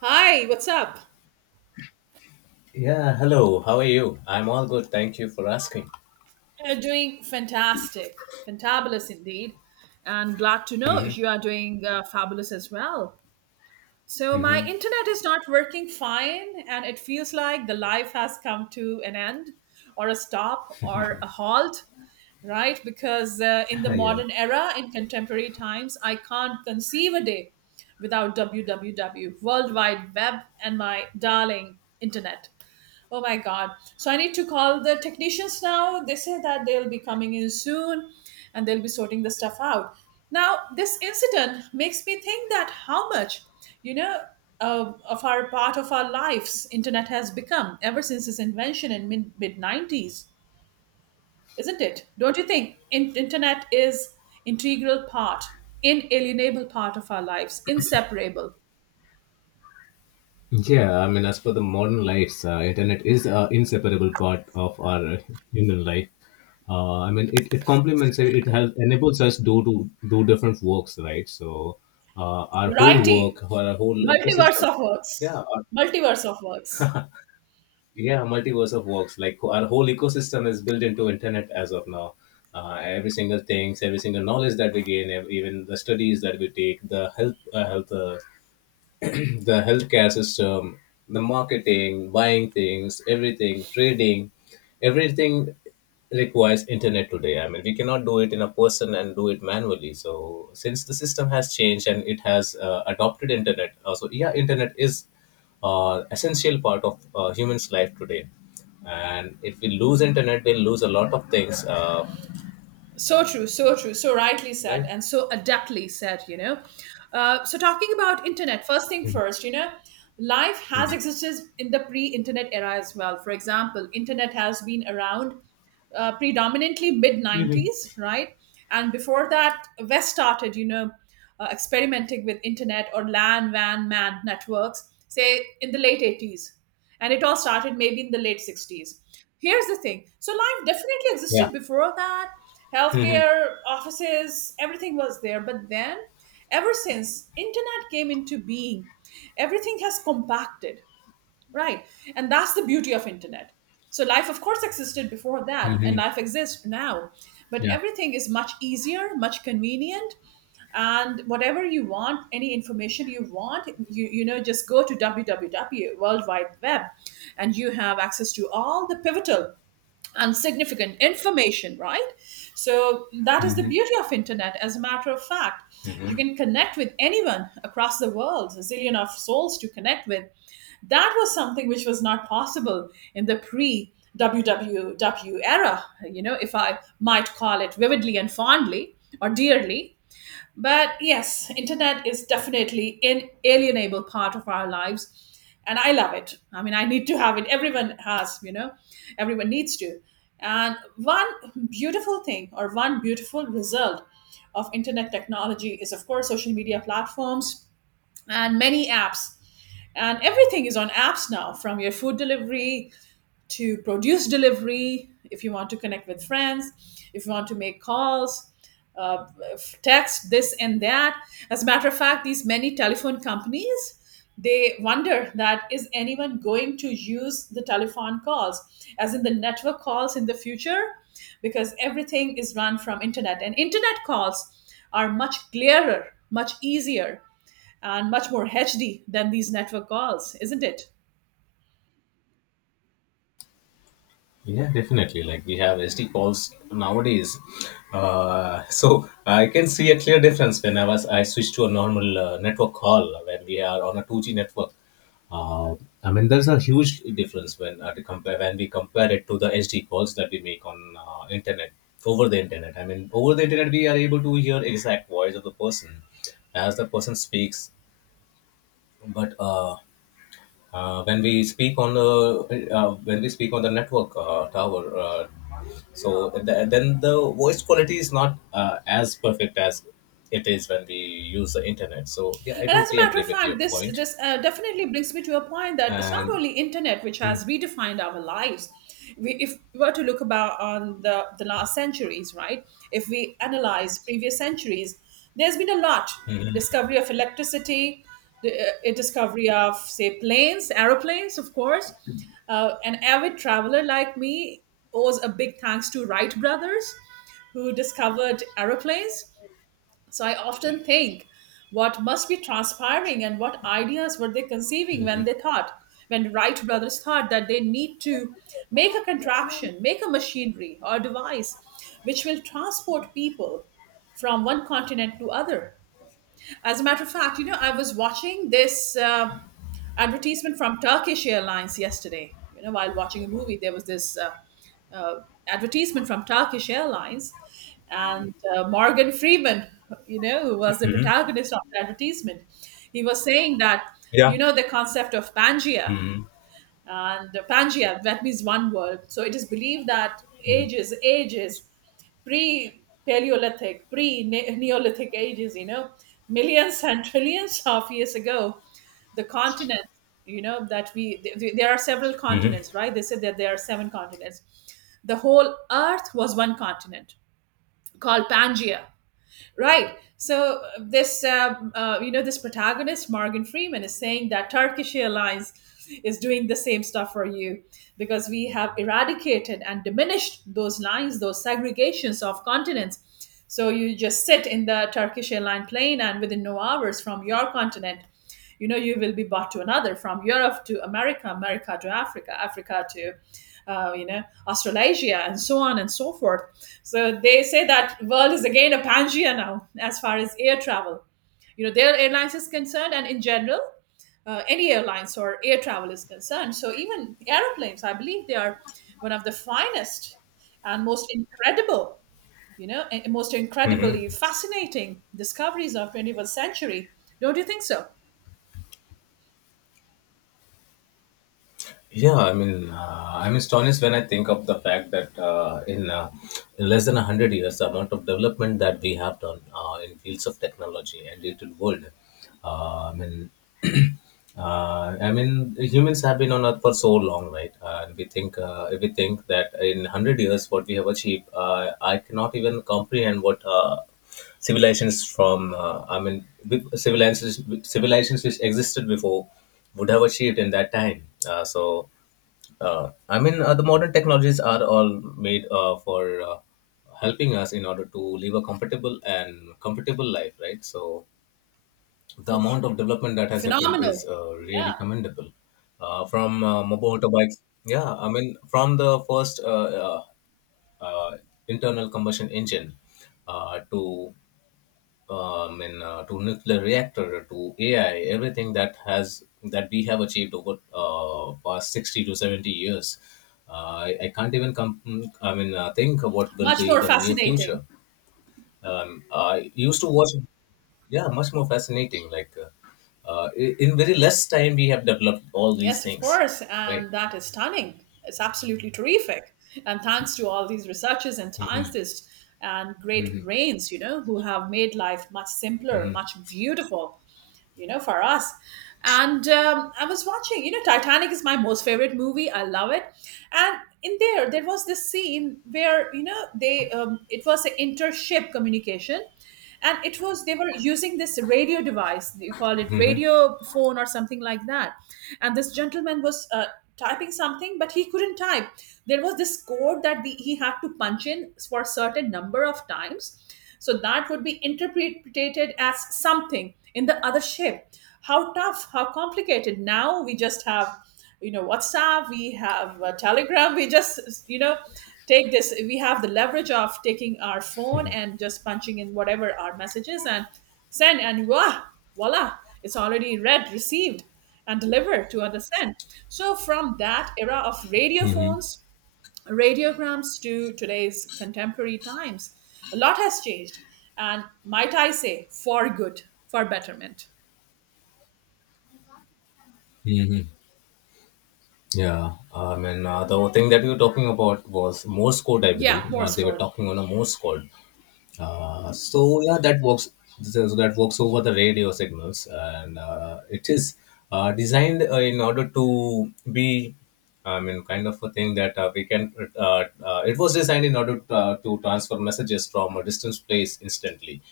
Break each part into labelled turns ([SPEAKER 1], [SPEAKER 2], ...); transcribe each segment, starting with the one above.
[SPEAKER 1] Hi, what's up?
[SPEAKER 2] Yeah, hello. How are you? I'm all good. Thank you for asking.
[SPEAKER 1] You're doing fantastic, fantabulous indeed, and glad to know
[SPEAKER 2] Mm-hmm.
[SPEAKER 1] you are doing fabulous as well. So, my
[SPEAKER 2] Mm-hmm.
[SPEAKER 1] internet is not working fine, and it feels like the life has come to an end, or a stop, or a halt. Right? Because in the
[SPEAKER 2] Yeah.
[SPEAKER 1] modern era, in contemporary times, I can't conceive a day without www, World Wide Web, and my darling internet. Oh my God. So I need to call the technicians now. They say that they'll be coming in soon and they'll be sorting the stuff out. Now, this incident makes me think that how much, you know, of our part of our lives internet has become ever since its invention in mid 90s, isn't it? Don't you think internet is integral part, inalienable part of our lives, inseparable.
[SPEAKER 2] Yeah, I mean, as for the modern lives, internet is an inseparable part of our human life. I mean, it complements it. It helps enables us do to do different works, right? So, our whole work,
[SPEAKER 1] Variety,
[SPEAKER 2] our whole
[SPEAKER 1] multiverse
[SPEAKER 2] ecosystem.
[SPEAKER 1] of
[SPEAKER 2] Yeah,
[SPEAKER 1] works,
[SPEAKER 2] our
[SPEAKER 1] multiverse of works.
[SPEAKER 2] yeah multiverse of works, like our whole ecosystem is built into internet as of now. Every single things, every single knowledge that we gain, even the studies that we take, the health the healthcare system, the marketing, buying things, everything, trading, everything requires internet today. I mean, we cannot do it in a person and do it manually. So since the system has changed and it has adopted internet, so yeah, internet is essential part of humans' life today. And if we lose internet, we'll lose a lot of things,
[SPEAKER 1] So true, so true, so rightly said,
[SPEAKER 2] right?
[SPEAKER 1] and so adeptly said. So talking about internet, first thing first, life has
[SPEAKER 2] Mhm.
[SPEAKER 1] existed in the pre-internet era as well. For example, internet has been around predominantly mid 90s, right? And before that, West started, experimenting with internet or LAN, WAN, MAN networks, say in the late 80s, and it all started maybe in the late 60s. Here's the thing. So life definitely
[SPEAKER 2] Yeah.
[SPEAKER 1] existed before that.
[SPEAKER 2] Hmm.
[SPEAKER 1] Healthcare, offices, everything was there. But then, ever since internet came into being, everything has compacted, right? And that's the beauty of internet. So life of course existed before that, and
[SPEAKER 2] Hmm.
[SPEAKER 1] life exists now, but
[SPEAKER 2] Yeah.
[SPEAKER 1] everything is much easier, much convenient. And whatever you want, any information you want, just go to www, World Wide Web, and you have access to all the pivotal and significant information, right? So that is the
[SPEAKER 2] Hmm.
[SPEAKER 1] beauty of internet. As a matter of fact, you can connect with anyone across the world, a zillion of souls to connect with. That was something which was not possible in the pre www era, if I might call it vividly and fondly or dearly. But yes, internet is definitely an alienable part of our lives, and I love it. I mean, I need to have it. Everyone has. Everyone needs to. And one beautiful thing or one beautiful result of internet technology is of course social media platforms and many apps, and everything is on apps now, from your food delivery to produce delivery. If you want to connect with friends, if you want to make calls, uh, text this and that. As a matter of fact, these many telephone companies, they wonder that is anyone going to use the telephone calls, as in the network calls, in the future, because everything is run from internet, and internet calls are much clearer, much easier, and much more HD than these network calls, isn't it?
[SPEAKER 2] Yeah, definitely. Like we have SD calls nowadays, so I can see a clear difference when I switched to a normal network call when we are on a two G network. Uh, I mean, there's a huge difference when to compare when we compare it to the SD calls that we make on internet over the internet. I mean, over the internet we are able to hear exact voice of the person as the person speaks, but when we speak on the network tower, so then the voice quality is not as perfect as it is when we use the internet. So yeah, I
[SPEAKER 1] And as a
[SPEAKER 2] totally
[SPEAKER 1] matter
[SPEAKER 2] agree
[SPEAKER 1] of
[SPEAKER 2] with your
[SPEAKER 1] fact, this
[SPEAKER 2] point.
[SPEAKER 1] this uh, definitely brings me to a point that it's not
[SPEAKER 2] And
[SPEAKER 1] only internet which has redefined our lives. We, if we were to look about on the last centuries, right? If we analyze previous centuries, there's been a lot discovery of electricity, the discovery of say planes, aeroplanes, of course. An avid traveler like me owes a big thanks to Wright brothers, who discovered aeroplanes. So I often think what must be transpiring and what ideas were they conceiving when they thought, when Wright brothers thought that they need to make a contraption, make a machinery or device which will transport people from one continent to other. As a matter of fact, you know, I was watching this advertisement from Turkish Airlines yesterday. You know, while watching a movie, there was this uh, advertisement from Turkish Airlines, and Morgan Freeman, you know, who was the
[SPEAKER 2] Mhm.
[SPEAKER 1] protagonist of the advertisement, he was saying that,
[SPEAKER 2] Yeah.
[SPEAKER 1] you know, the concept of Pangea,
[SPEAKER 2] Hmm.
[SPEAKER 1] and Pangea, that means one world. So it is believed that ages, ages, pre Paleolithic, pre Neolithic ages, you know, millions and trillions of years ago, the continent, you know, that we, there are several
[SPEAKER 2] Hmm.
[SPEAKER 1] continents, right? They said that there are seven continents. The whole earth was one continent called Pangea. Right. So this, you know, this protagonist Morgan Freeman is saying that Turkish Airlines is doing the same stuff for you, because we have eradicated and diminished those lines, those segregations of continents. So you just sit in the Turkish airline plane, and within no hours from your continent, you know, you will be brought to another, from Europe to America, America to Africa, Africa to, you know, Australasia, and so on and so forth. So they say that world is again a Pangea now, as far as air travel, you know, their airlines is concerned, and in general, any airlines or air travel is concerned. So even airplanes, I believe they are one of the finest and most incredible, you know, and most
[SPEAKER 2] Hmm.
[SPEAKER 1] incredibly fascinating discoveries of 21st century, don't you think so?
[SPEAKER 2] Yeah, I mean, I'm astonished when I think of the fact that in less than 100 years, the amount of development that we have done in fields of technology and digital world. I mean, I mean, humans have been on Earth for so long, right? If we think that in 100 years, what we have achieved, I cannot even comprehend what. Civilizations from I mean with civilizations civilizations which existed before would have achieved in that time. I mean the modern technologies are all made for helping us in order to live a comfortable and comfortable life, right? So the amount of development that has happened is
[SPEAKER 1] Phenomenal.
[SPEAKER 2] really
[SPEAKER 1] Yeah.
[SPEAKER 2] commendable. From mobile motorbikes, yeah, I mean from the first uh, internal combustion engine to to nuclear reactor to AI, everything that we have achieved over past 60 to 70 years. Uh, I can't even come. I mean, think of what will
[SPEAKER 1] Much
[SPEAKER 2] be
[SPEAKER 1] more
[SPEAKER 2] the near
[SPEAKER 1] fascinating.
[SPEAKER 2] future. I used to watch, yeah, much more fascinating. Like in very less time, we have developed all these
[SPEAKER 1] Yes, of
[SPEAKER 2] things,
[SPEAKER 1] course.
[SPEAKER 2] right?
[SPEAKER 1] And that is stunning. It's absolutely terrific. And thanks to all these researchers and scientists and great brains, you know, who have made life much simpler,
[SPEAKER 2] Mm-hmm.
[SPEAKER 1] much beautiful, you know, for us. And I was watching, you know, Titanic is my most favorite movie. I love it. And in there, there was this scene where, you know, it was an inter-ship communication. And it was, they were using this radio device, you call it radio phone or something like that. And this gentleman was typing something, but he couldn't type. There was this code that he had to punch in for a certain number of times so that would be interpreted as something in the other shape. How tough, how complicated. Now we just have, you know, WhatsApp, we have Telegram, we just, you know, take this. We have the leverage of taking our phone
[SPEAKER 2] Mm-hmm.
[SPEAKER 1] and just punching in whatever our messages and send, and voila, voila, it's already read, received, and delivered to understand. So from that era of radio phones, radiograms to today's contemporary times, a lot has changed. And might I say, for good, for betterment.
[SPEAKER 2] Mm-hmm. Yeah, I mean, the thing that we were talking about was Morse code, I
[SPEAKER 1] Yeah,
[SPEAKER 2] believe.
[SPEAKER 1] Morse
[SPEAKER 2] They were
[SPEAKER 1] code.
[SPEAKER 2] talking on a Morse code. So yeah, that works. That works over the radio signals, and it is designed in order to be, I mean, kind of a thing that we can. It was designed in order to transfer messages from a distance place instantly.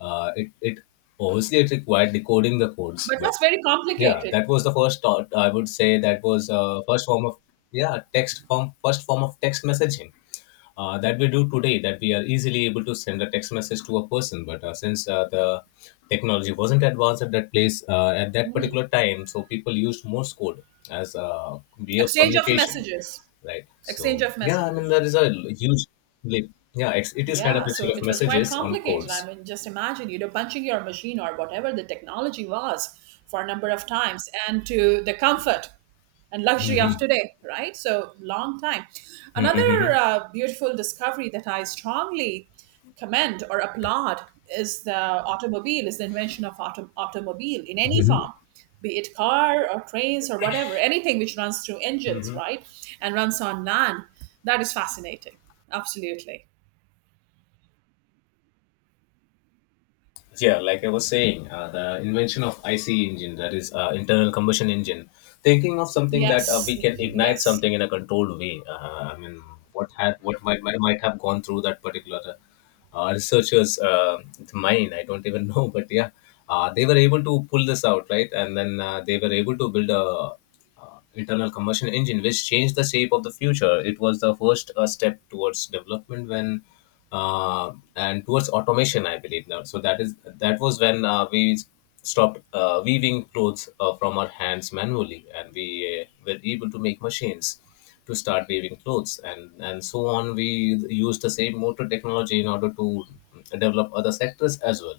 [SPEAKER 2] It it obviously it required decoding the codes,
[SPEAKER 1] But
[SPEAKER 2] but
[SPEAKER 1] that's very
[SPEAKER 2] yeah,
[SPEAKER 1] complicated.
[SPEAKER 2] that was the first thought. I would say that was first form of yeah text form first form of text messaging that we do today, that we are easily able to send a text message to a person, but since the technology wasn't advanced at that place at that particular time, so people used Morse code as a way of
[SPEAKER 1] Exchange of
[SPEAKER 2] communication,
[SPEAKER 1] messages.
[SPEAKER 2] right.
[SPEAKER 1] Exchange
[SPEAKER 2] So
[SPEAKER 1] of
[SPEAKER 2] yeah, I mean
[SPEAKER 1] messages.
[SPEAKER 2] there is a huge leap. Yeah, it is kind of
[SPEAKER 1] Yeah,
[SPEAKER 2] a
[SPEAKER 1] so
[SPEAKER 2] exchange of
[SPEAKER 1] it was quite
[SPEAKER 2] messages on
[SPEAKER 1] complicated.
[SPEAKER 2] codes.
[SPEAKER 1] I mean, just imagine, you know, punching your machine or whatever the technology was for a number of times, and to the comfort and luxury of today, right? So long time.
[SPEAKER 2] Hmm, hmm, hmm,
[SPEAKER 1] Another
[SPEAKER 2] hmm.
[SPEAKER 1] beautiful discovery that I strongly commend or applaud is the automobile, is the invention of automobile in any form, be it car or trains or whatever, anything which runs through engines, right, and runs on land. That is fascinating. Absolutely.
[SPEAKER 2] Yeah, like I was saying, the invention of IC engine, that is internal combustion engine, thinking of something that we
[SPEAKER 1] Yes.
[SPEAKER 2] can ignite
[SPEAKER 1] Yes.
[SPEAKER 2] something in a controlled way, I mean what had what might have gone through that particular researchers mind, I don't even know, but yeah they were able to pull this out, right. And then they were able to build a internal combustion engine, which changed the shape of the future. It was the first step towards development when and towards automation, I believe now. So that was when we stopped weaving clothes from our hands manually, and we were able to make machines to start weaving clothes, and so on. We use the same motor technology in order to develop other sectors as well.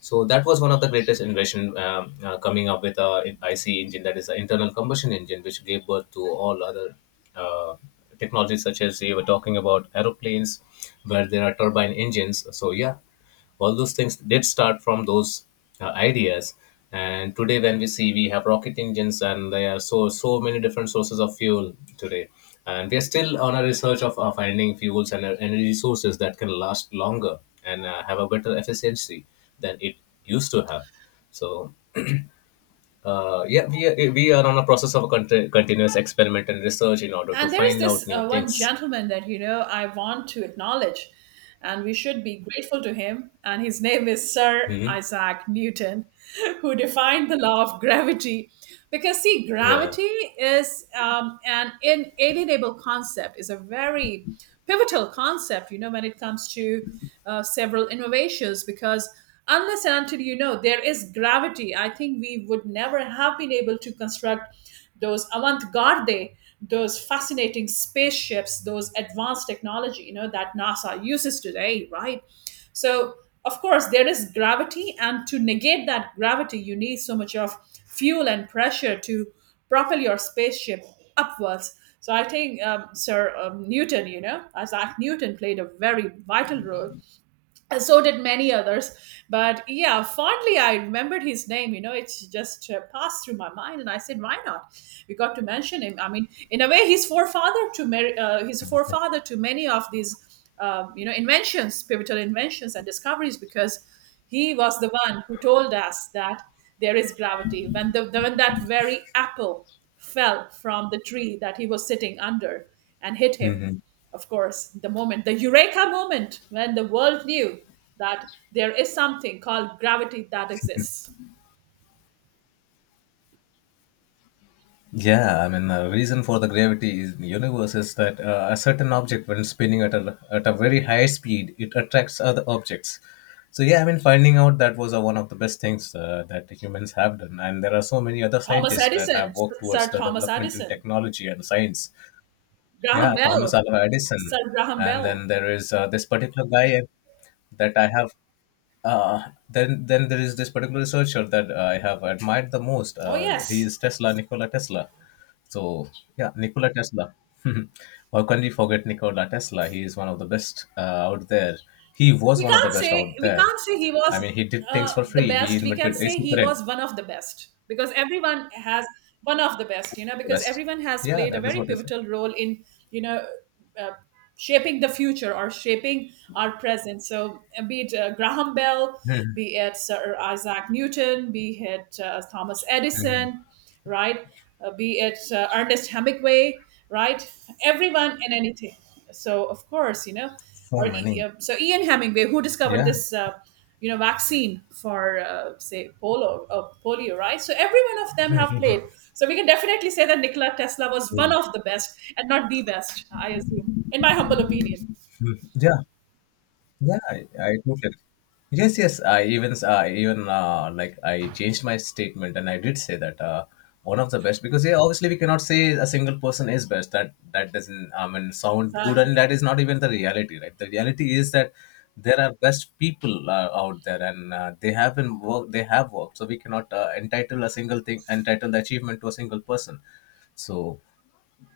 [SPEAKER 2] So that was one of the greatest invention, coming up with a IC engine, that is an internal combustion engine, which gave birth to all other uh, technologies, such as you were talking about aeroplanes, where there are turbine engines. So yeah, all those things did start from those ideas. And today when we see, we have rocket engines, and there are so so many different sources of fuel today, and we are still on a research of finding fuels and energy sources that can last longer and have a better efficiency than it used to have. So yeah, we are on a process of a continuous experiment and research in order to
[SPEAKER 1] And there is
[SPEAKER 2] find out
[SPEAKER 1] this
[SPEAKER 2] new
[SPEAKER 1] one
[SPEAKER 2] things.
[SPEAKER 1] gentleman that, you know, I want to acknowledge, and we should be grateful to him. And his name is Sir
[SPEAKER 2] Hmm.
[SPEAKER 1] Isaac Newton, who defined the law of gravity. Because see,
[SPEAKER 2] Yeah.
[SPEAKER 1] gravity is an inalienable concept, is a very pivotal concept. You know, when it comes to several innovations, because unless and until, you know, there is gravity, I think we would never have been able to construct those avant-garde, those fascinating spaceships, those advanced technology, you know, that NASA uses today, right? So of course there is gravity, and to negate that gravity you need so much of fuel and pressure to propel your spaceship upwards. So I think, Sir Newton, you know, Isaac Newton played a very vital role, and so did many others. But yeah, fondly I remembered his name, you know, it just passed through my mind and I said, why not, we got to mention him. I mean, in a way he's forefather to Mary, he's a forefather to many of these you know, inventions, pivotal inventions and discoveries, because he was the one who told us that there is gravity, when the when that very apple fell from the tree that he was sitting under and hit him. Of course, the moment, the eureka moment when the world knew that there is something called gravity that exists.
[SPEAKER 2] Yeah, I mean, the reason for the gravity is in the universe is that a certain object, when spinning at at a very high speed, it attracts other objects. So, yeah, I mean, finding out that was one of the best things that humans have done. And there are so many other
[SPEAKER 1] Thomas
[SPEAKER 2] scientists that have
[SPEAKER 1] Edison,
[SPEAKER 2] worked towards
[SPEAKER 1] Sir
[SPEAKER 2] the
[SPEAKER 1] Thomas
[SPEAKER 2] development in
[SPEAKER 1] Edison,
[SPEAKER 2] technology and science.
[SPEAKER 1] Graham
[SPEAKER 2] Yeah, Thomas
[SPEAKER 1] Bell,
[SPEAKER 2] Alva Edison.
[SPEAKER 1] Sir Graham
[SPEAKER 2] And then
[SPEAKER 1] Bell.
[SPEAKER 2] there is this particular guy that I have. Uh, then there is this particular researcher that I have admired the most.
[SPEAKER 1] Oh,
[SPEAKER 2] He
[SPEAKER 1] yes.
[SPEAKER 2] is Tesla, Nikola Tesla. So yeah, Nikola Tesla. How can we forget Nikola Tesla? He is one of the best out there. He was
[SPEAKER 1] we
[SPEAKER 2] one of the
[SPEAKER 1] can't
[SPEAKER 2] best
[SPEAKER 1] say
[SPEAKER 2] out
[SPEAKER 1] we
[SPEAKER 2] there.
[SPEAKER 1] can't say he
[SPEAKER 2] I
[SPEAKER 1] was
[SPEAKER 2] mean, he did things for
[SPEAKER 1] the
[SPEAKER 2] free. He
[SPEAKER 1] best. We can
[SPEAKER 2] invented
[SPEAKER 1] say
[SPEAKER 2] AC
[SPEAKER 1] he
[SPEAKER 2] current,
[SPEAKER 1] was one of the best, because everyone has one of the best, you know,
[SPEAKER 2] the
[SPEAKER 1] because
[SPEAKER 2] best.
[SPEAKER 1] everyone has
[SPEAKER 2] Yeah,
[SPEAKER 1] played a
[SPEAKER 2] that is
[SPEAKER 1] very
[SPEAKER 2] what I said.
[SPEAKER 1] pivotal role in, you know, uh, shaping the future or shaping our present. So be it Graham Bell, be it Sir Isaac Newton, be it Thomas Edison, right? Be it Ernest Hemingway, right? Everyone and anything. So of course, you know,
[SPEAKER 2] So
[SPEAKER 1] or
[SPEAKER 2] many.
[SPEAKER 1] Ian Hemingway, who discovered
[SPEAKER 2] Yeah.
[SPEAKER 1] this, you know, vaccine for say polo, polio, right? So every one of them have played. So we can definitely say that Nikola Tesla was one
[SPEAKER 2] Truly.
[SPEAKER 1] of the best, and not the best, I assume, in my humble opinion.
[SPEAKER 2] Mm. Yeah. Yeah, I totally. Yes, yes. I even like I changed my statement and I did say that one of the best, because yeah, obviously we cannot say a single person is best. That doesn't I mean sound good and
[SPEAKER 1] Exactly.
[SPEAKER 2] that is not even the reality, right? The reality is that there are best people out there and they have worked. So we cannot entitle the achievement to a single person. So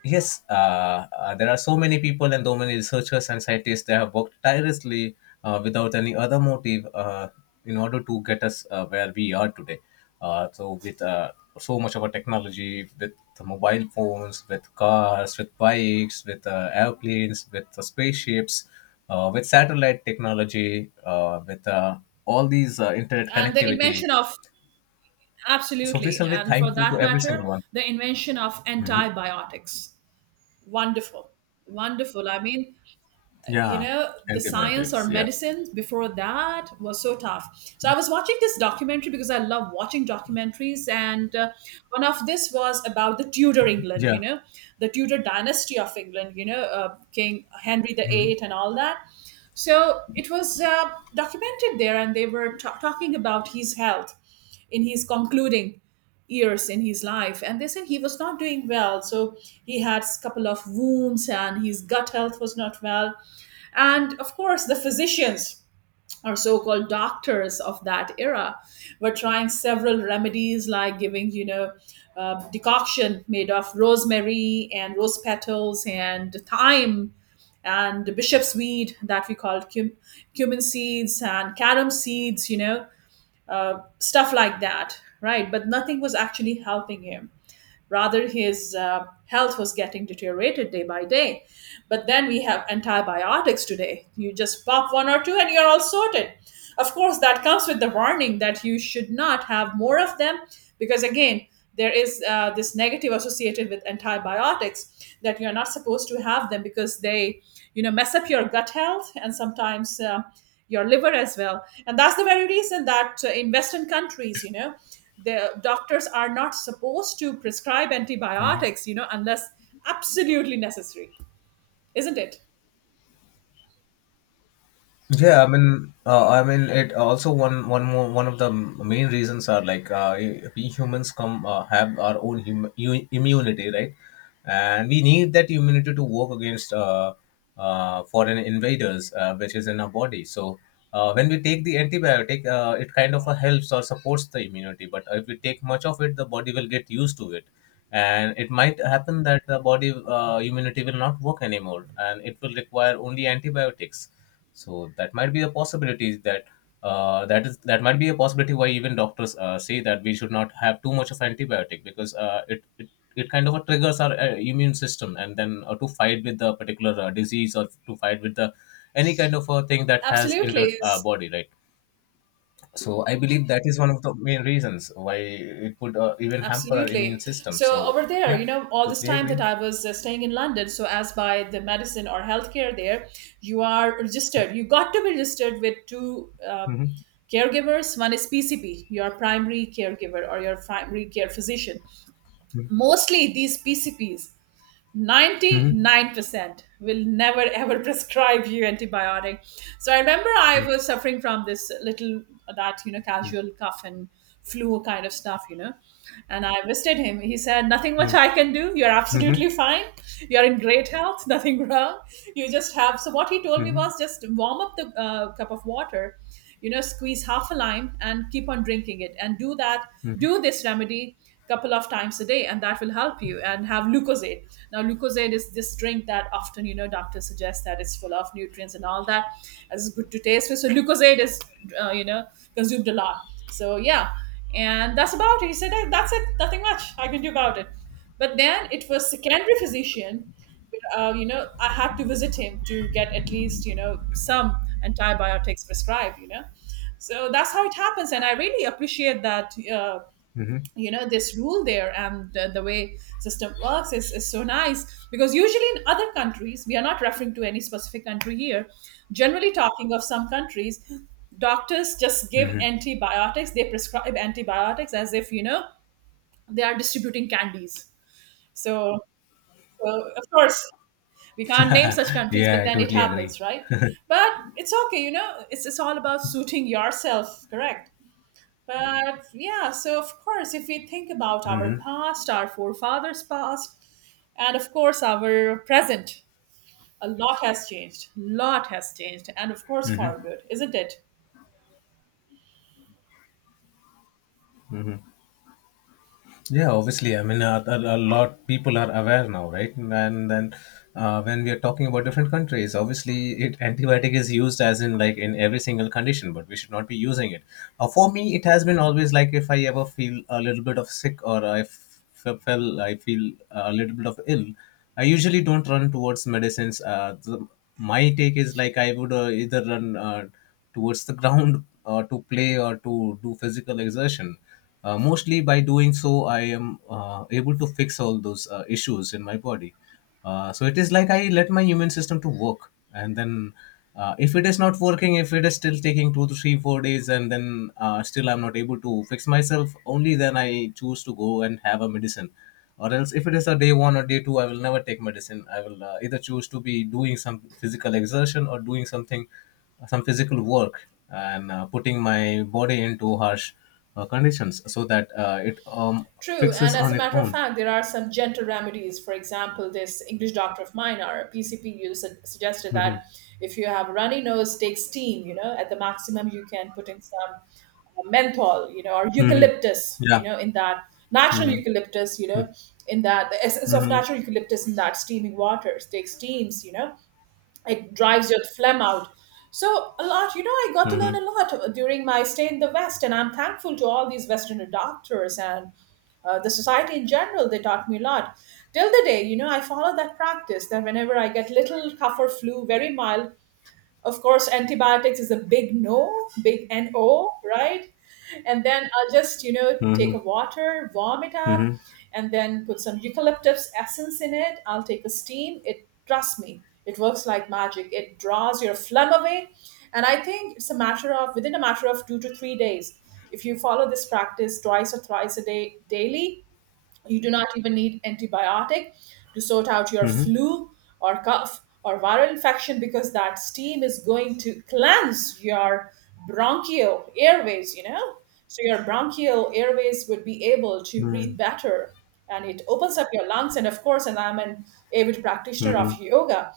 [SPEAKER 2] yes, there are so many people and so many researchers and scientists that have worked tirelessly without any other motive in order to get us where we are today. So, with so much of our technology, with the mobile phones, with cars, with bikes, with airplanes, with spaceships, with satellite technology, with all these internet
[SPEAKER 1] And the
[SPEAKER 2] connectivity.
[SPEAKER 1] invention of,
[SPEAKER 2] So, we
[SPEAKER 1] absolutely,
[SPEAKER 2] shall be
[SPEAKER 1] and for
[SPEAKER 2] thankful
[SPEAKER 1] that
[SPEAKER 2] to every single
[SPEAKER 1] matter,
[SPEAKER 2] one.
[SPEAKER 1] the invention of
[SPEAKER 2] Mhm.
[SPEAKER 1] antibiotics. Wonderful. Wonderful. I mean, you
[SPEAKER 2] Yeah,
[SPEAKER 1] know, the science or
[SPEAKER 2] antibiotics. Yeah.
[SPEAKER 1] medicine before that was so tough. So I was watching this documentary because I love watching documentaries, and one of this was about the Tudor England, you
[SPEAKER 2] Yeah.
[SPEAKER 1] know, the Tudor dynasty of England, you know, King Henry the
[SPEAKER 2] Mhm.
[SPEAKER 1] Eighth and all that. So it was documented there, and they were ta talking about his health in his concluding years in his life, and they said he was not doing well. So he had a couple of wounds and his gut health was not well, and of course, the physicians or so called doctors of that era were trying several remedies like giving, you know, decoction made of rosemary and rose petals and thyme and bishop's weed that we called cumin seeds and carom seeds, you know, stuff like that, right? But nothing was actually helping him. Rather, his health was getting deteriorated day by day. But then we have antibiotics today. You just pop one or two and you're all sorted. Of course, that comes with the warning that you should not have more of them because, again, there is this negative associated with antibiotics, that you're not supposed to have them because they, you know, mess up your gut health and sometimes your liver as well. And that's the very reason that in Western countries, you know, the doctors are not supposed to prescribe antibiotics, you know, unless absolutely necessary, isn't it?
[SPEAKER 2] Yeah, I mean, it also one of the main reasons are like we humans come have our own immunity, right? And we need that immunity to work against foreign invaders, which is in our body. So when we take the antibiotic, it kind of helps or supports the immunity. But if we take much of it, the body will get used to it, and it might happen that the body immunity will not work anymore, and it will require only antibiotics. So that might be a possibility that that is that might be a possibility why even doctors say that we should not have too much of antibiotic, because it kind of triggers our immune system and then to fight with the particular disease or to fight with the any kind of a thing that has entered
[SPEAKER 1] Absolutely.
[SPEAKER 2] our body, right? So I believe that is one of the main reasons why it would even hamper our immune
[SPEAKER 1] Absolutely.
[SPEAKER 2] system.
[SPEAKER 1] So
[SPEAKER 2] So
[SPEAKER 1] over there, you
[SPEAKER 2] yeah,
[SPEAKER 1] know, all this
[SPEAKER 2] totally
[SPEAKER 1] time that
[SPEAKER 2] agree.
[SPEAKER 1] I was staying in London, so as by the medicine or healthcare there, you are registered, you got to be registered with two
[SPEAKER 2] Mhm,
[SPEAKER 1] caregivers. One is PCP, your primary caregiver or your primary care physician. Mostly these PCPs,
[SPEAKER 2] mhm,
[SPEAKER 1] 99% will never ever prescribe you antibiotic. So I remember I was suffering from this little, that you know, casual cough and flu kind of stuff, you know, and I visited him. He said, nothing much I can do, you're
[SPEAKER 2] mhm,
[SPEAKER 1] absolutely fine, you're in great health, nothing wrong, you just have. So what he told me
[SPEAKER 2] mhm,
[SPEAKER 1] was, just warm up the cup of water, you know, squeeze half a lime and keep on drinking it, and do that, do this remedy couple of times a day, and that will help you, and have Leukozade. Now Leukozade is this drink that often, you know, doctors suggest that it's full of nutrients and all that, as it's good to taste with. So Leukozade is you know, consumed a lot. So yeah, and that's about it. He said, "Hey, that's it, nothing much I can do about it." But then it was secondary physician, you know, I had to visit him to get at least, you know, some antibiotics prescribed, you know. So that's how it happens, and I really appreciate that
[SPEAKER 2] mhm,
[SPEAKER 1] you know, this rule there, and the way system works is so nice. Because usually in other countries, we are not referring to any specific country here, generally talking of some countries, doctors just give
[SPEAKER 2] mhm.
[SPEAKER 1] antibiotics, they prescribe antibiotics as if, you know, they are distributing candies. So, so of course, we can't name such countries,
[SPEAKER 2] Yeah,
[SPEAKER 1] but
[SPEAKER 2] I
[SPEAKER 1] then it
[SPEAKER 2] totally agree.
[SPEAKER 1] happens, right? But it's okay, you know, it's all about suiting yourself, correct? But yeah, so of course, if we think about our
[SPEAKER 2] Mhm.
[SPEAKER 1] past, our forefathers' past, and of course our present, a lot has changed. Lot has changed, and of course for good, isn't it?
[SPEAKER 2] hmm Yeah, obviously. I mean, a lot people are aware now, right? And then when we are talking about different countries, obviously, it antibiotic is used as in like in every single condition, but we should not be using it. For me, it has been always like if I ever feel a little bit of sick or I I feel a little bit of ill, I usually don't run towards medicines. My take is like I would either run towards the ground or to play or to do physical exertion. Mostly by doing so, I am able to fix all those issues in my body. So it is like I let my immune system to work, and then if it is not working, if it is still taking two to three, 4 days, and then still I'm not able to fix myself, only then I choose to go and have a medicine. Or else, if it is a day one or day two, I will never take medicine. I will either choose to be doing some physical exertion or doing something some physical work and putting my body into harsh conditions so that it
[SPEAKER 1] True,
[SPEAKER 2] fixes
[SPEAKER 1] and as
[SPEAKER 2] on
[SPEAKER 1] a
[SPEAKER 2] its
[SPEAKER 1] matter of
[SPEAKER 2] own.
[SPEAKER 1] fact, there are some gentle remedies. For example, this English doctor of mine, our PCP, you suggested
[SPEAKER 2] Hmm.
[SPEAKER 1] that if you have runny nose, take steam. You know, at the maximum, you can put in some menthol, you know, or
[SPEAKER 2] Hmm.
[SPEAKER 1] eucalyptus, you
[SPEAKER 2] Yeah.
[SPEAKER 1] know, in that natural
[SPEAKER 2] Hmm.
[SPEAKER 1] eucalyptus, you know, in that, the essence of
[SPEAKER 2] Hmm.
[SPEAKER 1] natural eucalyptus in that steaming waters. Take steams, you know, it drives your phlegm out. So a lot, you know, I got to
[SPEAKER 2] Hmm.
[SPEAKER 1] learn a lot during my stay in the West, and I'm thankful to all these Western doctors and the society in general, they taught me a lot. Till the day, you know, I follow that practice that whenever I get little cough or flu, very mild, of course, antibiotics is a big no, big NO, right? And then I'll just, you know,
[SPEAKER 2] Hmm.
[SPEAKER 1] take a water, warm it up,
[SPEAKER 2] Hmm.
[SPEAKER 1] and then put some eucalyptus essence in it. I'll take a steam. It, trust me, it works like magic. It draws your phlegm away. And I think it's a matter of, within a matter of 2 to 3 days, if you follow this practice twice or thrice a day daily, you do not even need antibiotic to sort out your
[SPEAKER 2] Hmm.
[SPEAKER 1] flu or cough or viral infection, because that steam is going to cleanse your bronchial airways, you know? So your bronchial airways would be able to breathe
[SPEAKER 2] Hmm.
[SPEAKER 1] better, and it opens up your lungs. And of course, and I'm an avid practitioner of
[SPEAKER 2] Hmm.
[SPEAKER 1] yoga,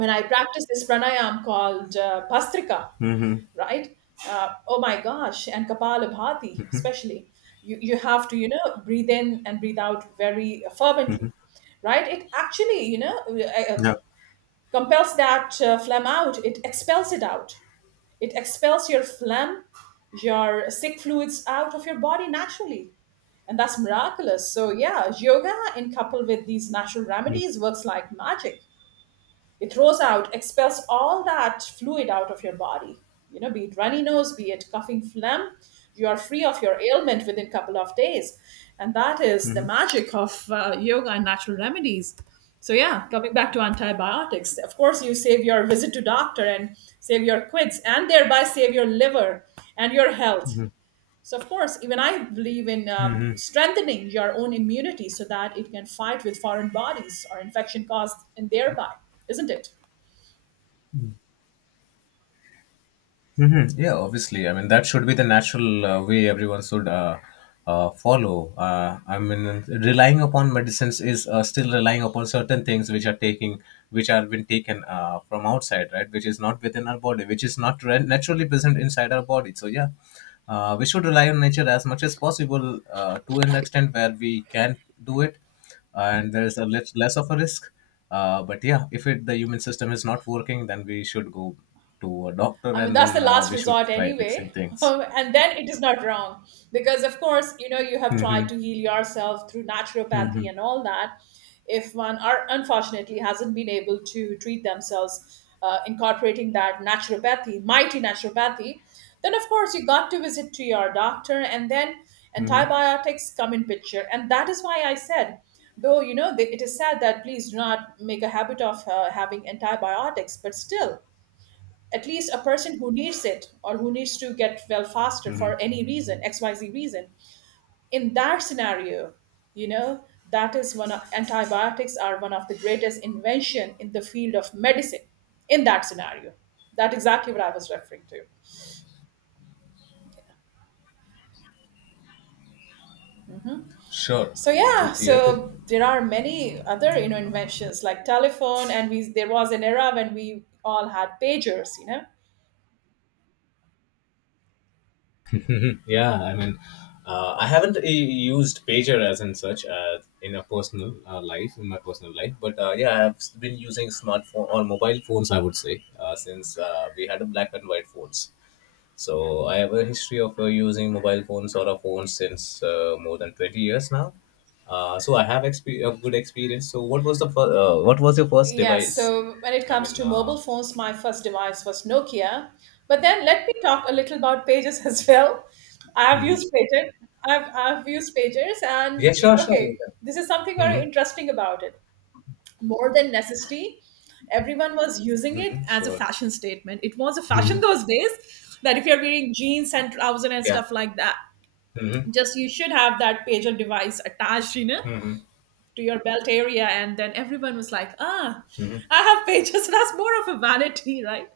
[SPEAKER 1] when I practice this pranayam called Bastrika,
[SPEAKER 2] Hmm.
[SPEAKER 1] right? Oh my gosh, and Kapalabhati, especially. You have to, you know, breathe in and breathe out very fervently, right? It actually, you know,
[SPEAKER 2] Yeah.
[SPEAKER 1] compels that phlegm out, it expels it out. It expels your phlegm, your sick fluids out of your body naturally. And that's miraculous. So, yeah, yoga in couple with these natural remedies works like magic. It throws out, expels all that fluid out of your body. You know, be it runny nose, be it coughing phlegm, you are free of your ailment within a couple of days. And that is
[SPEAKER 2] Hmm.
[SPEAKER 1] the magic of yoga and natural remedies. So yeah, coming back to antibiotics, of course you save your visit to doctor and save your quids and thereby save your liver and your health.
[SPEAKER 2] Hmm.
[SPEAKER 1] So of course, even I believe in
[SPEAKER 2] Hmm.
[SPEAKER 1] strengthening your own immunity so that it can fight with foreign bodies or infection caused in thereby, isn't it?
[SPEAKER 2] Hmm. Yeah, obviously. I mean, that should be the natural way everyone should follow. I mean, relying upon medicines is still relying upon certain things which are which are been taken from outside, right? Which is not within our body, which is not re- naturally present inside our body. So yeah, we should rely on nature as much as possible to an extent where we can do it and there's a less of a risk. But yeah, if it, the human system is not working, then we should go to a doctor
[SPEAKER 1] I mean,
[SPEAKER 2] and
[SPEAKER 1] that's the
[SPEAKER 2] then
[SPEAKER 1] last
[SPEAKER 2] we should
[SPEAKER 1] resort
[SPEAKER 2] try fixing
[SPEAKER 1] anyway.
[SPEAKER 2] things.
[SPEAKER 1] And then it is not wrong, because, of course, you know, you have tried
[SPEAKER 2] Hmm.
[SPEAKER 1] to heal yourself through
[SPEAKER 2] Hmm.
[SPEAKER 1] naturopathy and all that. If one are, unfortunately hasn't been able to treat themselves, incorporating that naturopathy, mighty naturopathy, then of course you got to visit to your doctor, and then
[SPEAKER 2] Hmm.
[SPEAKER 1] antibiotics come in picture. And that is why I said, though, you know, they, it is said that please do not make a habit of having antibiotics, but still, at least a person who needs it, or who needs to get well faster
[SPEAKER 2] Hmm.
[SPEAKER 1] for any reason, xyz reason, in that scenario, you know, that is one of, antibiotics are one of the greatest invention in the field of medicine, in that scenario. That exactly what I was referring to.
[SPEAKER 2] Sure,
[SPEAKER 1] So
[SPEAKER 2] I
[SPEAKER 1] yeah,
[SPEAKER 2] totally agree.
[SPEAKER 1] so there are many other, you know, inventions like telephone, and we, there was an era when we all had pagers, you know.
[SPEAKER 2] Mhm. Yeah, I mean, I haven't used pager as in such in a personal life, in my personal life. But yeah, I've been using smartphone or mobile phones, I would say, since we had a black and white phones. So I have a history of using mobile phones or a phone since more than 20 years now. So I have a good experience. So what was the what was your first
[SPEAKER 1] Yeah,
[SPEAKER 2] device?
[SPEAKER 1] so when it
[SPEAKER 2] I
[SPEAKER 1] comes
[SPEAKER 2] mean,
[SPEAKER 1] to mobile phones, my first device was Nokia. But then let me talk a little about pages as well. I've
[SPEAKER 2] Mhm.
[SPEAKER 1] used pages. I've used pages, and
[SPEAKER 2] Yeah, sure,
[SPEAKER 1] eh,
[SPEAKER 2] sure, you
[SPEAKER 1] okay, this is something very
[SPEAKER 2] can.
[SPEAKER 1] interesting about it. More than necessity, everyone was
[SPEAKER 2] Mm-hmm.
[SPEAKER 1] using it
[SPEAKER 2] Mm-hmm.
[SPEAKER 1] as a
[SPEAKER 2] Sure.
[SPEAKER 1] fashion statement. It was a
[SPEAKER 2] Mhm.
[SPEAKER 1] fashion those days that if you're wearing jeans and trousers and
[SPEAKER 2] Yeah.
[SPEAKER 1] stuff like that,
[SPEAKER 2] Mm-hmm.
[SPEAKER 1] just you should have that pager device attached, you know,
[SPEAKER 2] Mm-hmm.
[SPEAKER 1] to your belt area, and then everyone was like, ah,
[SPEAKER 2] Mm-hmm.
[SPEAKER 1] I have pages, that's more of a vanity, right?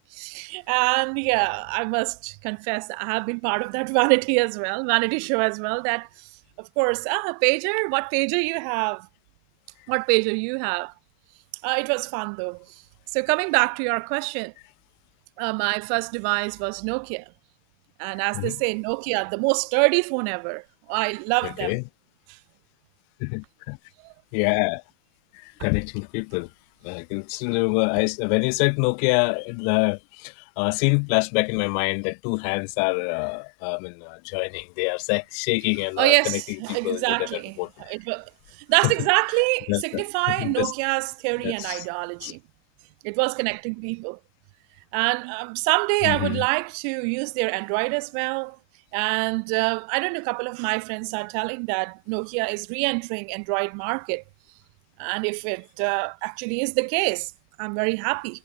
[SPEAKER 1] And yeah, I must confess, I have been part of that vanity as well, vanity show as well. That of course, ah, pager, what pager you have, what pager you have, it was fun though. So coming back to your question, my first device was Nokia. And as they
[SPEAKER 2] Mm-hmm.
[SPEAKER 1] say, Nokia, the most sturdy phone ever. I love them.
[SPEAKER 2] Okay. Yeah. Connecting to people. Like it's still, I, s when you said Nokia, the scene flashed back in my mind that two hands are, I mean, joining. They are shaking and
[SPEAKER 1] Oh yes,
[SPEAKER 2] connecting people. Is it at the
[SPEAKER 1] exactly.
[SPEAKER 2] bottom?
[SPEAKER 1] It was, that's exactly
[SPEAKER 2] That's the,
[SPEAKER 1] signify
[SPEAKER 2] that's
[SPEAKER 1] Nokia's theory and
[SPEAKER 2] that's.
[SPEAKER 1] ideology. It was connecting people, and someday I would
[SPEAKER 2] Mhm.
[SPEAKER 1] like to use their Android as well. And I don't know. A couple of my friends are telling that Nokia is re-entering Android market, and if it actually is the case, I'm very happy.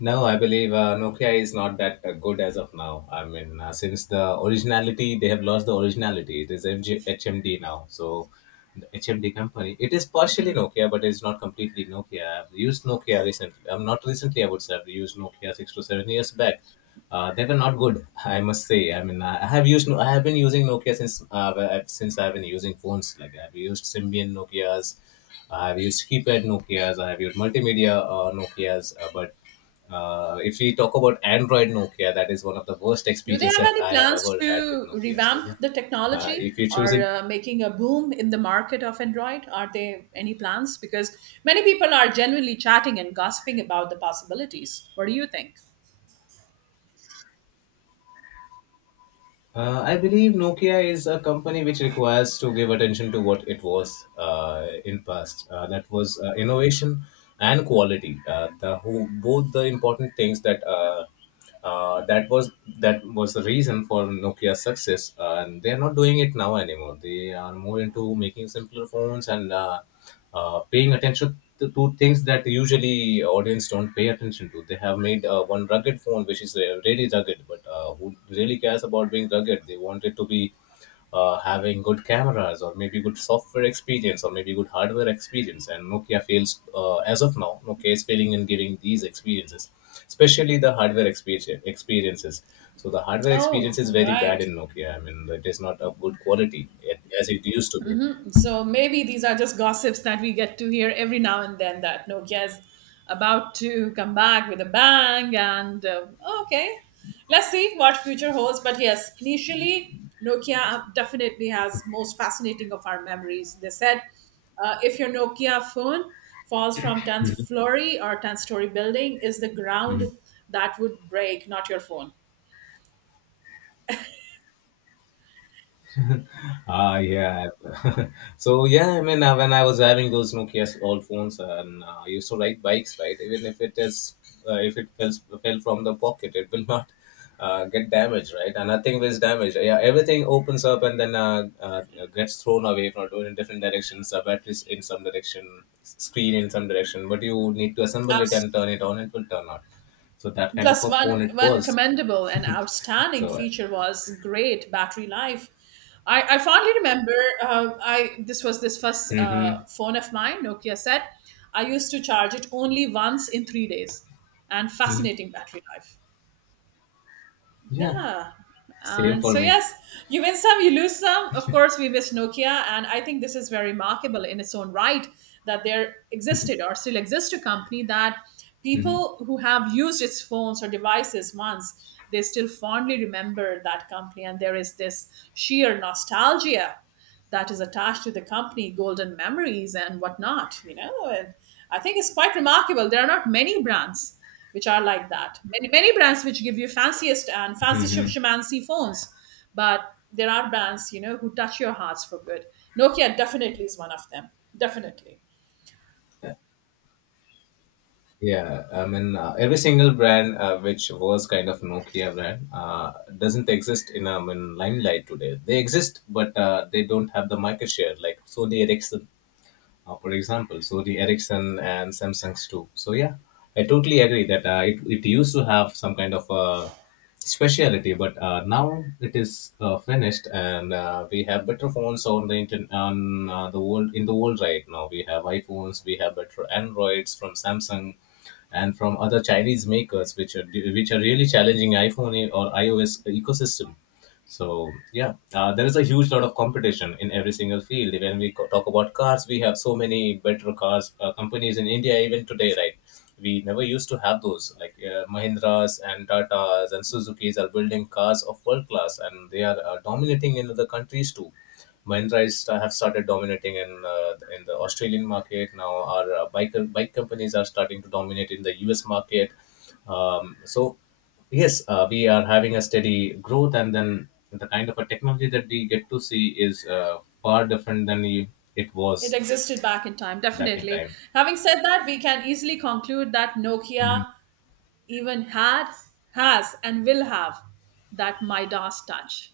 [SPEAKER 2] No, I believe Nokia is not that good as of now. I mean, since the originality, they have lost the originality. It is MG, HMD now. So, the HMD company, it is partially Nokia, but it's not completely Nokia. I've used Nokia recently. I'm not recently, I would say, I've used Nokia 6 to 7 years back. They were not good, I must say. I mean, I have used, No, I have been using Nokia since since I've been using phones. Like I've used Symbian Nokia's, I've used keypad Nokia's, I have used multimedia Nokia's, but if we talk about Android Nokia, that is one of the worst
[SPEAKER 1] Do they have
[SPEAKER 2] experience that
[SPEAKER 1] any
[SPEAKER 2] I have ever
[SPEAKER 1] plans
[SPEAKER 2] had with
[SPEAKER 1] to
[SPEAKER 2] Nokia. So yeah,
[SPEAKER 1] revamp the technology
[SPEAKER 2] if you're
[SPEAKER 1] or
[SPEAKER 2] choosing,
[SPEAKER 1] making a boom in the market of Android? Are there any plans? Because many people are genuinely chatting and gossiping about the possibilities. What do you think?
[SPEAKER 2] I believe Nokia is a company which requires to give attention to what it was in past. That was innovation and quality. The who, both the important things that uh, that was that was the reason for Nokia's success, and they are not doing it now anymore. They are more into making simpler phones and. Paying attention to things that usually audience don't pay attention to. They have made one rugged phone, which is really rugged, but who really cares about being rugged? They want it to be having good cameras or maybe good software experience or maybe good hardware experience. And Nokia fails as of now. Nokia is failing in giving these experiences, especially the hardware experiences. So the hardware experience
[SPEAKER 1] Oh,
[SPEAKER 2] is very bad
[SPEAKER 1] right.
[SPEAKER 2] in Nokia. I mean, it is not of good quality eh, as it used to be.
[SPEAKER 1] So maybe these are just gossips that we get to hear every now and then, that Nokia is about to come back with a bang. And okay, let's see what future holds. But yes, initially, Nokia definitely has most fascinating of our memories. They said if your Nokia phone falls from 10th floor or 10th story building, is the ground that would break, not your phone.
[SPEAKER 2] Ah, yeah. So yeah, I mean, when I was having those Nokia old phones, and I used to ride bikes, right? Even if it is, if it fell, fell from the pocket, it will not get damaged, right? And nothing was damaged. Yeah, everything opens up and then gets thrown away from in different directions. Batteries in some direction, screen in some direction, but you need to assemble it and
[SPEAKER 1] Absolutely.
[SPEAKER 2] turn it on. It will turn on. So that kind of
[SPEAKER 1] Plus,
[SPEAKER 2] a
[SPEAKER 1] one
[SPEAKER 2] phone it
[SPEAKER 1] one
[SPEAKER 2] was.
[SPEAKER 1] commendable and outstanding
[SPEAKER 2] So.
[SPEAKER 1] feature was great battery life. I fondly remember I, this was this first
[SPEAKER 2] Mm-hmm,
[SPEAKER 1] phone of mine, Nokia set. I used to charge it only once in 3 days, and
[SPEAKER 2] hmm
[SPEAKER 1] fascinating battery life.
[SPEAKER 2] yeah,
[SPEAKER 1] Yeah.
[SPEAKER 2] same
[SPEAKER 1] And
[SPEAKER 2] for
[SPEAKER 1] so,
[SPEAKER 2] me.
[SPEAKER 1] yes, you win some, you lose some. Of course, we miss Nokia. And I think this is very remarkable in its own right, that there existed or still exists a company that
[SPEAKER 2] Mm-hmm.
[SPEAKER 1] people who have used its phones or devices once, they still fondly remember that company. And there is this sheer nostalgia that is attached to the company, golden memories and whatnot, you know. And I think it's quite remarkable. There are not many brands which are like that. Many many brands which give you fanciest and fancy
[SPEAKER 2] Mm-hmm.
[SPEAKER 1] shamancy phones, but there are brands, you know, who touch your hearts for good. Nokia definitely is one of them. Definitely.
[SPEAKER 2] Yeah, I mean, every single brand which was kind of Nokia brand doesn't exist in limelight today. They exist, but they don't have the market share like Sony Ericsson for example, Sony Ericsson and Samsung's too. So yeah, I totally agree that it used to have some kind of a speciality, but now it is finished, and we have better phones on the internet on the world in the world right now. We have iPhones, we have better Androids from Samsung, and from other Chinese makers, which are really challenging iPhone or iOS ecosystem. So yeah, there is a huge lot of competition in every single field. When we talk about cars, we have so many better cars companies in India even today, right? We never used to have those. Like Mahindras and Tatas and Suzuki's are building cars of world class, and they are dominating in other countries too. Mahindra is, have started dominating in the Australian market. Now our bike companies are starting to dominate in the US market. So yes we are having a steady growth and then the kind of a technology that we get to see is far different than it
[SPEAKER 1] It
[SPEAKER 2] was
[SPEAKER 1] existed back in time,
[SPEAKER 2] back in
[SPEAKER 1] definitely.
[SPEAKER 2] time.
[SPEAKER 1] Having said that, we can easily conclude that Nokia even had, has, and will have that Midas touch.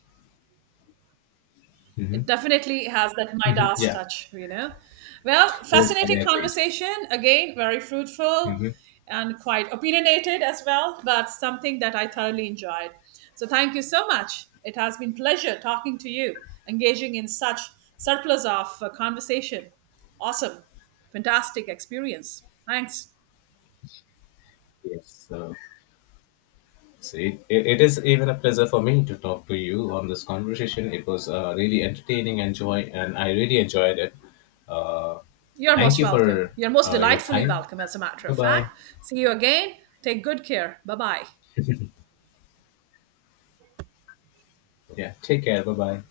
[SPEAKER 2] Mm-hmm.
[SPEAKER 1] It definitely has that
[SPEAKER 2] Hmm.
[SPEAKER 1] Midas
[SPEAKER 2] Yeah,
[SPEAKER 1] touch, you know. Well,
[SPEAKER 2] totally,
[SPEAKER 1] fascinating
[SPEAKER 2] I agreed.
[SPEAKER 1] conversation. Again, very fruitful
[SPEAKER 2] Hmm.
[SPEAKER 1] and quite opinionated as well, but something that I thoroughly enjoyed. So thank you so much. It has been pleasure talking to you, engaging in such surplus of conversation. Awesome. Fantastic experience. Thanks.
[SPEAKER 2] Yes, see it, it is even a pleasure for me to talk to you on this conversation. It was really entertaining and joy and I really enjoyed it. uh,
[SPEAKER 1] You're
[SPEAKER 2] Thank
[SPEAKER 1] most
[SPEAKER 2] you for
[SPEAKER 1] welcome. You're most
[SPEAKER 2] your
[SPEAKER 1] delightfully
[SPEAKER 2] time.
[SPEAKER 1] welcome, as a matter
[SPEAKER 2] Bye
[SPEAKER 1] of
[SPEAKER 2] bye.
[SPEAKER 1] fact. See you again. Take good care. Bye bye.
[SPEAKER 2] Yeah, take care, bye bye.